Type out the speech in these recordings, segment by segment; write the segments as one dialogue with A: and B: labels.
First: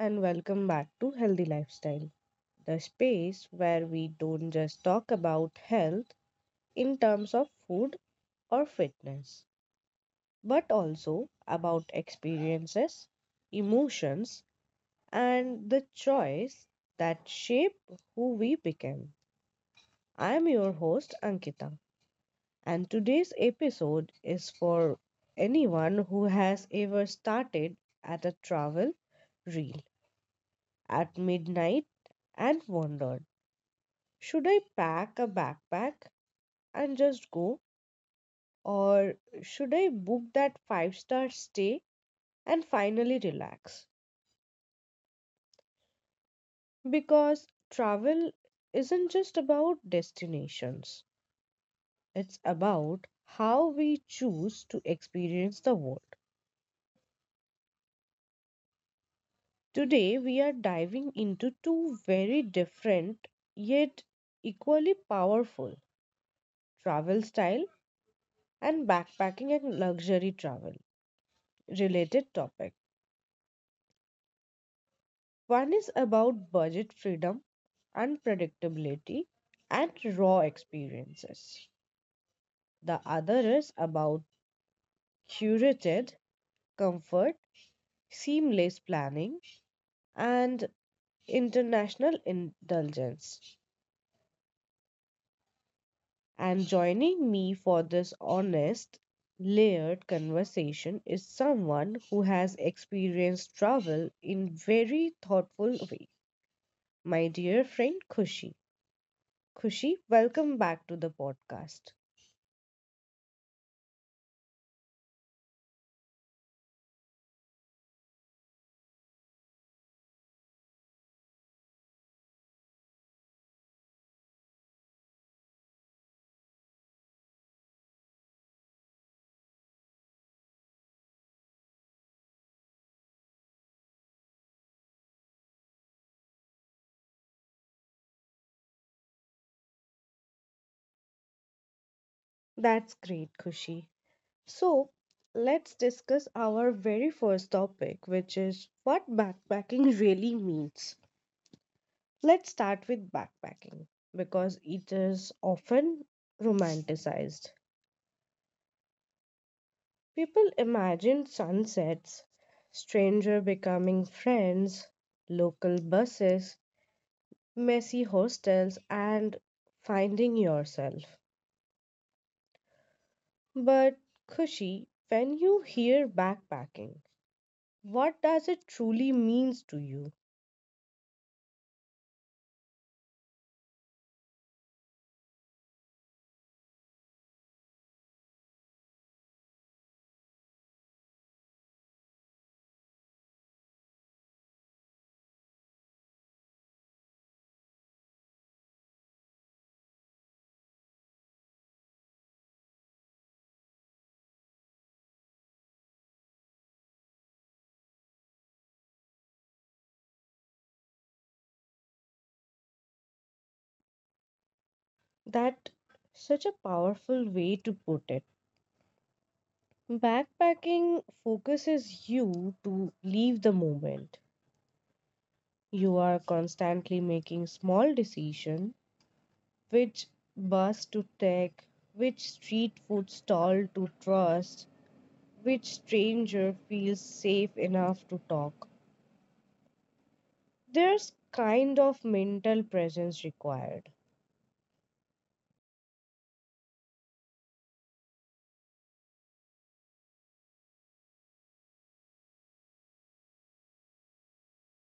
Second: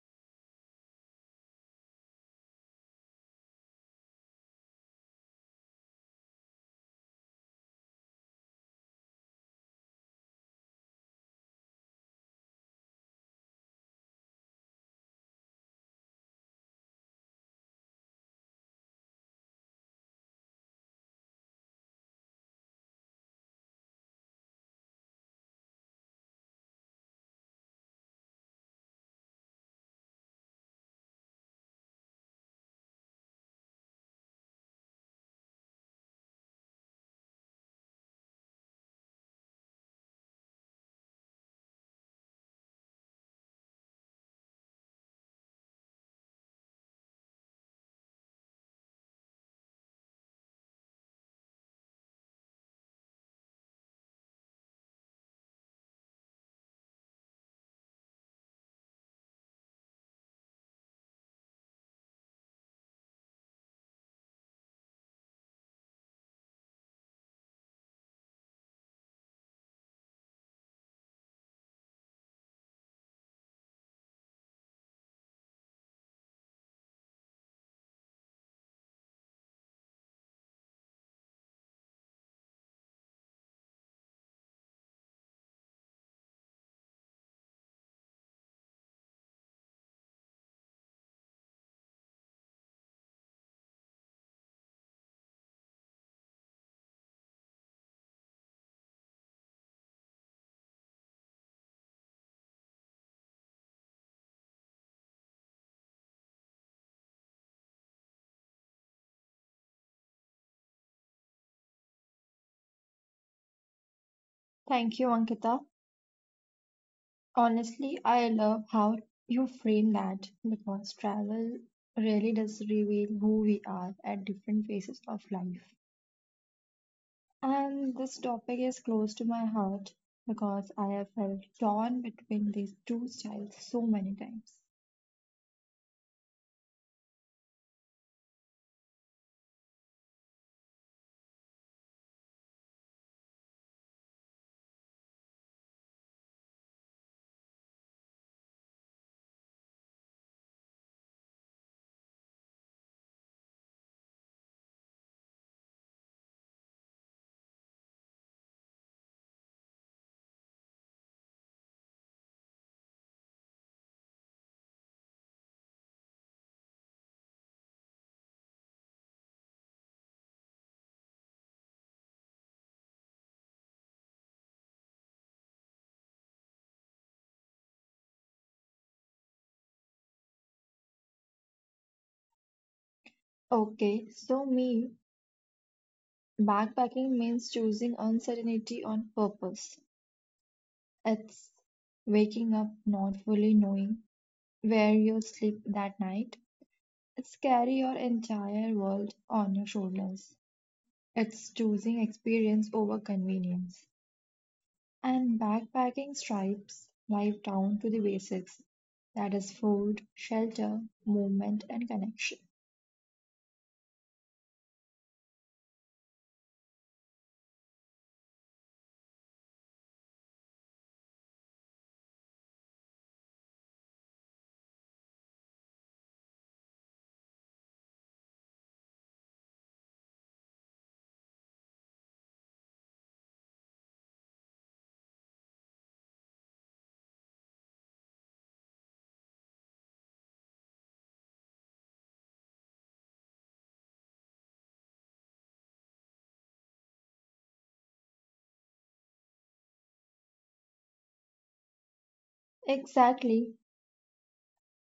A: and welcome back to Healthy Lifestyle, the space where we don't just talk about health in terms of food or fitness, but also about experiences, emotions, and the choice that shape who we become. I'm your host, Ankita, and today's episode is for anyone who has ever started at a travel reel at midnight and wondered, should I pack a backpack and just go, or should I book that five-star stay and finally relax? Because travel isn't just about destinations, it's about how we choose to experience the world. Today, we are diving into two very different yet equally powerful travel style and backpacking and luxury travel. Related topic. One is about budget freedom, unpredictability, and raw experiences. The other is about curated comfort, seamless planning, and international indulgence. And joining me for this honest, layered conversation is someone who has experienced travel in very thoughtful way. My dear friend Kushi. Kushi, welcome back to the podcast.
B: Thank you, Ankita. Honestly, I love how you frame that because travel really does reveal who we are at different phases of life. And this topic is close to my heart because I have felt torn between these two styles so many times.
A: That's great, Kushi. So, let's discuss our very first topic, which is what backpacking really means. Let's start with backpacking because it is often romanticized. People imagine sunsets, stranger becoming friends, local buses, messy hostels, and finding yourself. But, Kushi, when you hear backpacking, what does it truly means to you?
B: Okay, so me, backpacking means choosing uncertainty on purpose. It's waking up not fully knowing where you'll sleep that night. It's carry your entire world on your shoulders. It's choosing experience over convenience. And backpacking stripes life down to the basics. That is food, shelter, movement, and connection.
A: That such a powerful way to put it. Backpacking focuses you to leave the moment. You are constantly making small decisions, which bus to take, which street food stall to trust, which stranger feels safe enough to talk. There's kind of mental presence required.
B: Exactly.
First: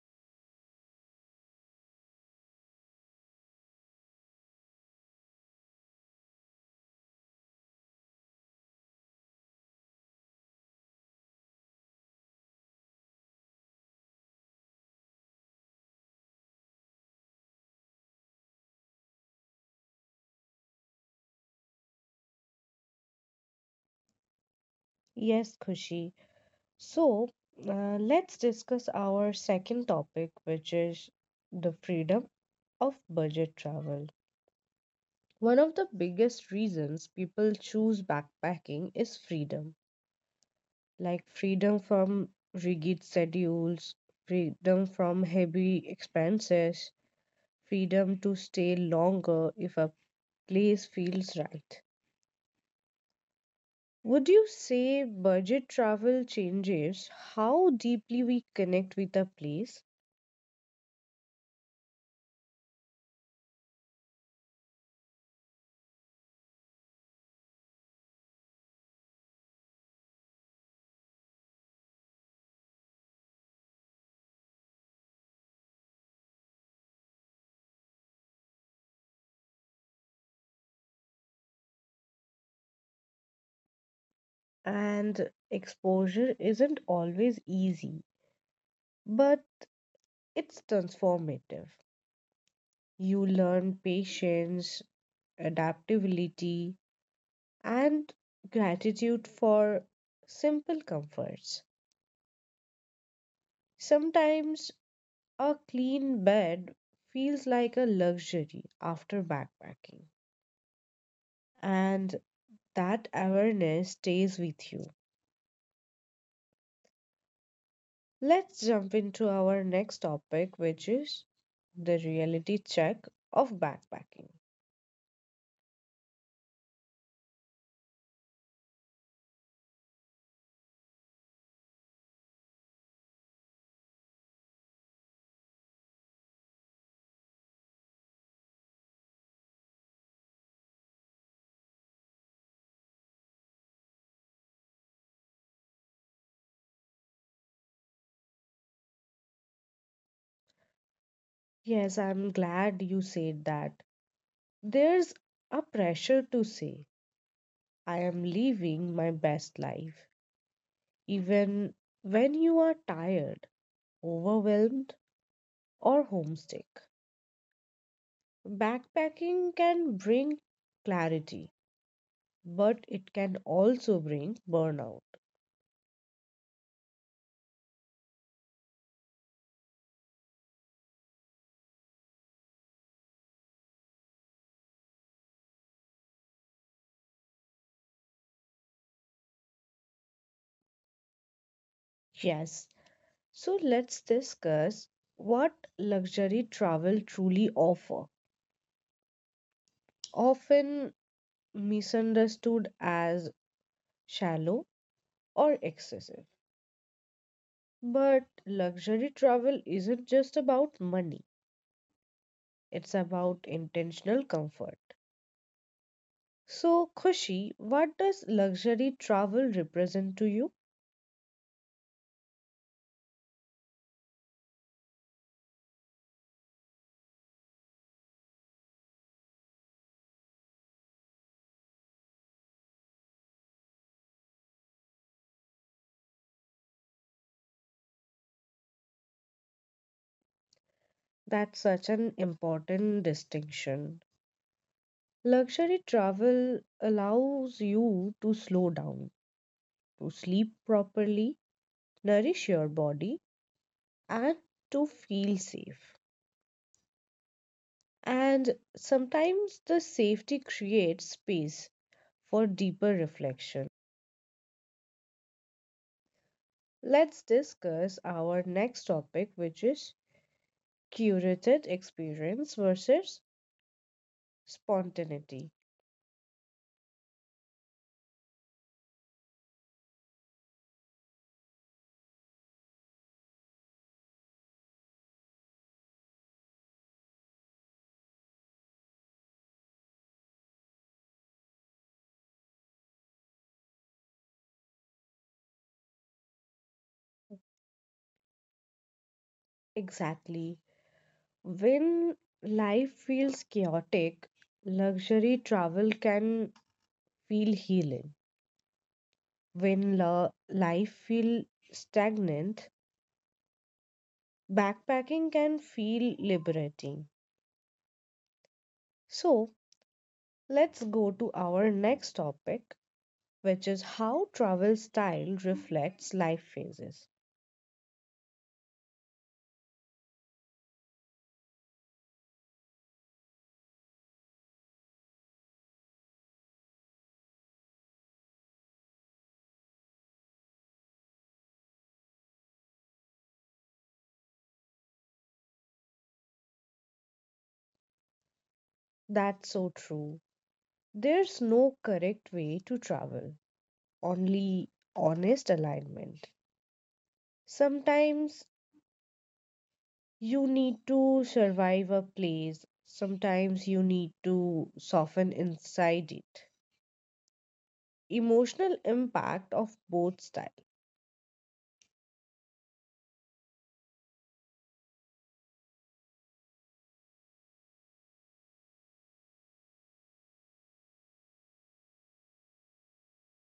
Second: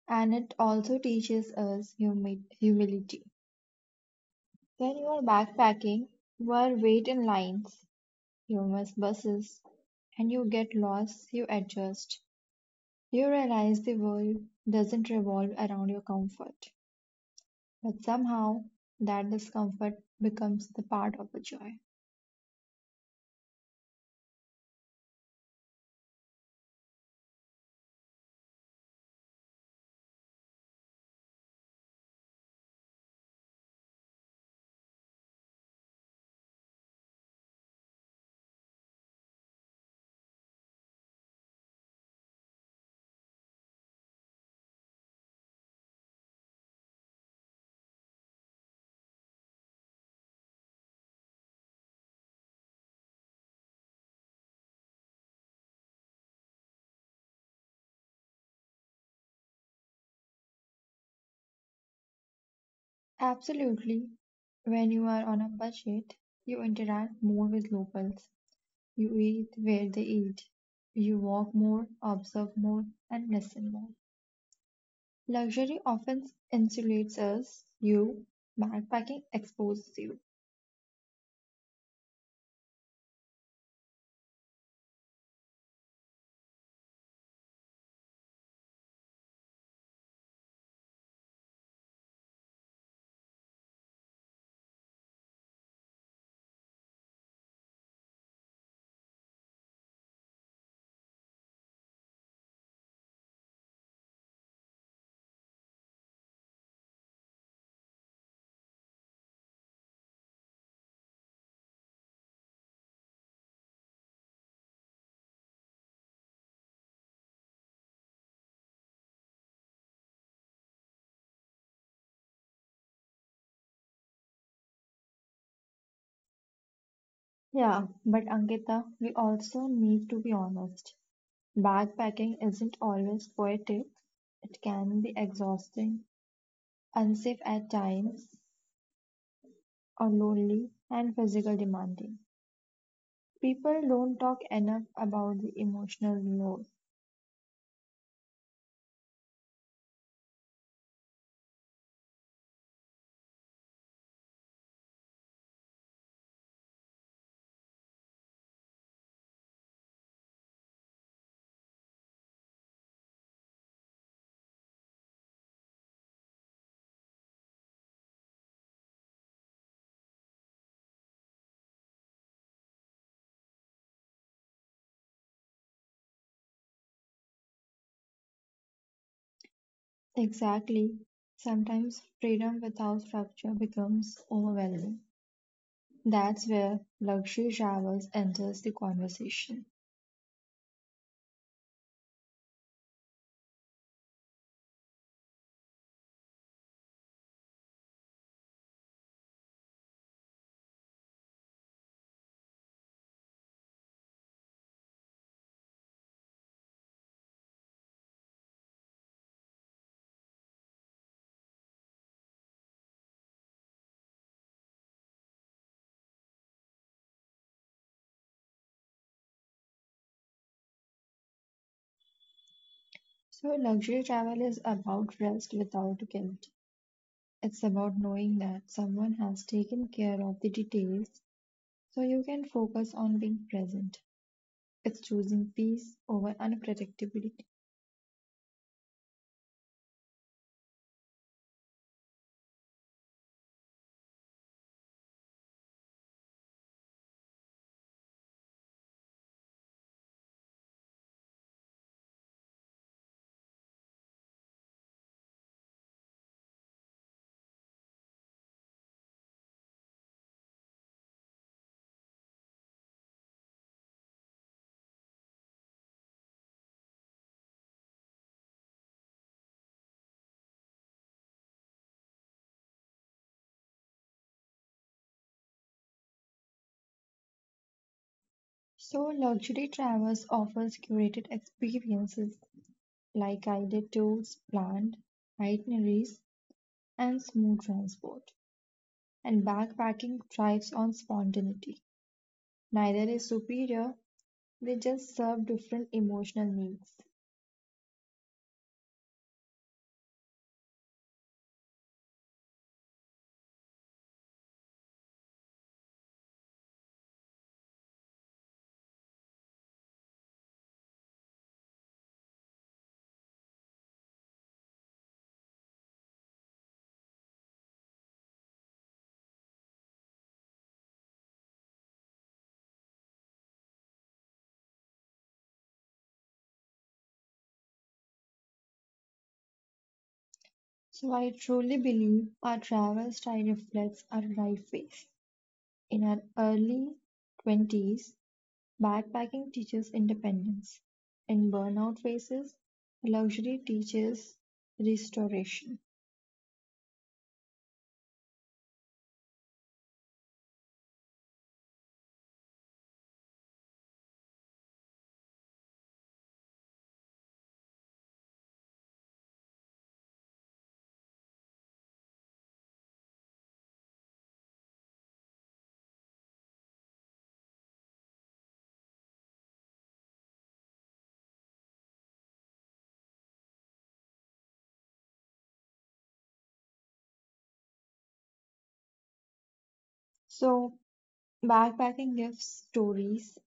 B: And it also teaches us humility. When you are backpacking, you are wait in lines, you miss buses, and you get lost, you adjust. You realize the world doesn't revolve around your comfort, but somehow that discomfort becomes the part of the joy.
A: Yes, Kushi. So, let's discuss our second topic, which is the freedom of budget travel. One of the biggest reasons people choose backpacking is freedom, like freedom from rigid schedules, freedom from heavy expenses, freedom to stay longer if a place feels right. Would you say budget travel changes how deeply we connect with a place?
B: Absolutely. When you are on a budget, you interact more with locals, you eat where they eat, you walk more, observe more, and listen more. Luxury often insulates us, you, backpacking exposes you.
A: And exposure isn't always easy, but it's transformative. You learn patience, adaptability, and gratitude for simple comforts. Sometimes a clean bed feels like a luxury after backpacking, and that awareness stays with you. Let's jump into our next topic, which is the reality check of backpacking.
B: Yeah, but Ankita, we also need to be honest. Backpacking isn't always poetic; it can be exhausting, unsafe at times, or lonely and physically demanding. People don't talk enough about the emotional load.
A: Yes, I'm glad you said that. There's a pressure to say, I am living my best life, even when you are tired, overwhelmed, or homesick. Backpacking can bring clarity, but it can also bring burnout.
B: Exactly. Sometimes freedom without structure becomes overwhelming. That's where luxury travel enters the conversation.
A: Yes, so let's discuss what luxury travel truly offer. Often misunderstood as shallow or excessive. But luxury travel isn't just about money, it's about intentional comfort. So, Khushi, what does luxury travel represent to you?
B: So, luxury travel is about rest without guilt. It's about knowing that someone has taken care of the details, so you can focus on being present. It's choosing peace over unpredictability.
A: That's such an important distinction. Luxury travel allows you to slow down, to sleep properly, nourish your body, and to feel safe. And sometimes the safety creates space for deeper reflection. Let's discuss our next topic, which is curated experience versus spontaneity.
B: So luxury travels offers curated experiences like guided tours, planned itineraries, and smooth transport. And backpacking thrives on spontaneity. Neither is superior, they just serve different emotional needs.
A: Exactly. When life feels chaotic, luxury travel can feel healing. When life feels stagnant, backpacking can feel liberating. So, let's go to our next topic, which is how travel style reflects life phases.
B: So I truly believe our travel style reflects our life phase. In our early 20s, backpacking teaches independence; in burnout phases, luxury teaches restoration.
A: That's so true. There's no correct way to travel, only honest alignment. Sometimes you need to survive a place, sometimes you need to soften inside it. Emotional impact of both style
B: So, backpacking gives stories,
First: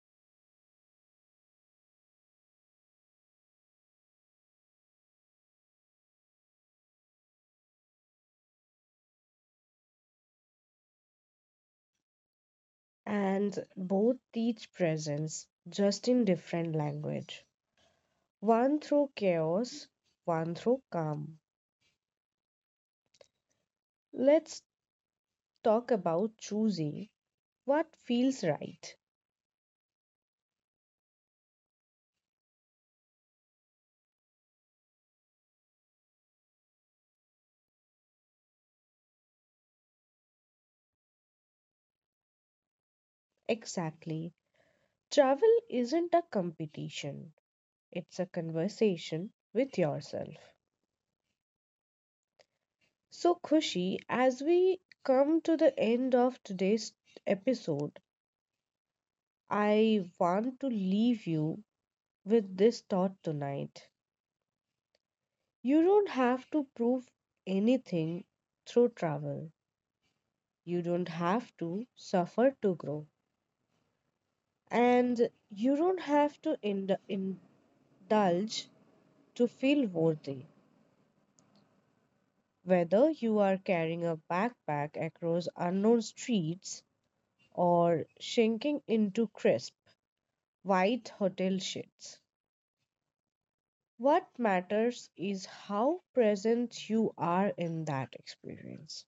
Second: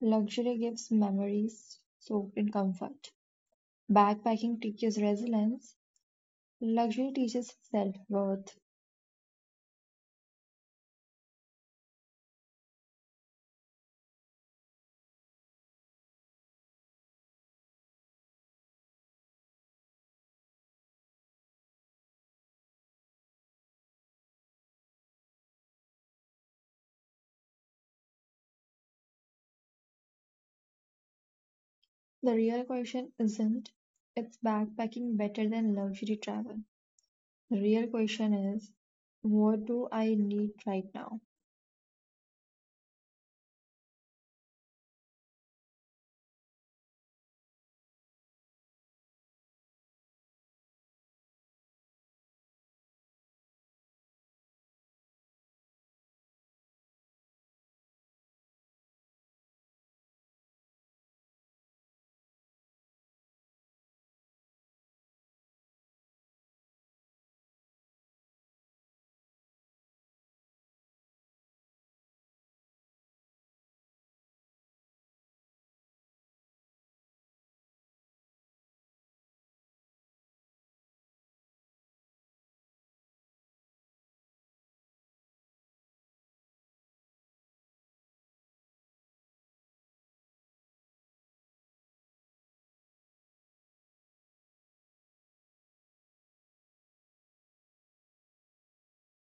B: luxury gives memories soaked in comfort. Backpacking teaches resilience, luxury teaches self worth.
A: and both teach presence just in different language. One through chaos, one through calm. Let's talk about choosing what feels right.
B: The real question isn't, is backpacking better than luxury travel? The real question is, what do I need right now?
A: Exactly. Travel isn't a competition, it's a conversation with yourself. So, Khushi, as we come to the end of today's episode, I want to leave you with this thought tonight. You don't have to prove anything through travel, you don't have to suffer to grow, and you don't have to indulge to feel worthy. Whether you are carrying a backpack across unknown streets or sinking into crisp, white hotel sheets, what matters is how present you are in that experience.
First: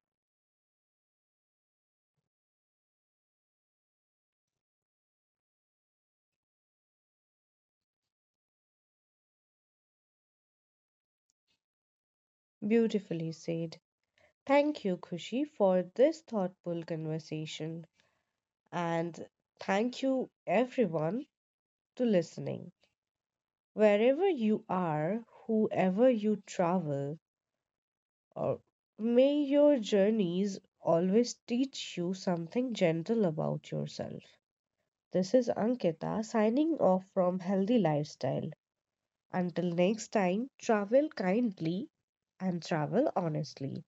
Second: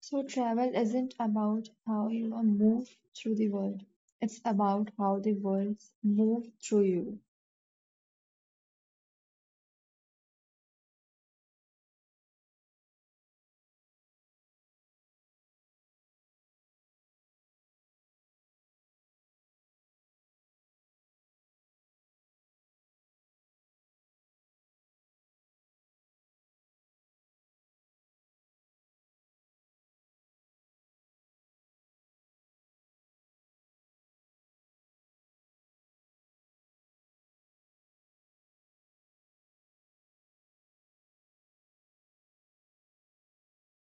B: So travel isn't about how you move through the world, it's about how the world moves through you.
A: Beautifully said. Thank you, Kushi, for this thoughtful conversation. And thank you, everyone, to listening. Wherever you are, whoever you travel, Uh, may your journeys always teach you something gentle about yourself. This is Ankita signing off from Healthy Lifestyle. Until next time, travel kindly and travel honestly.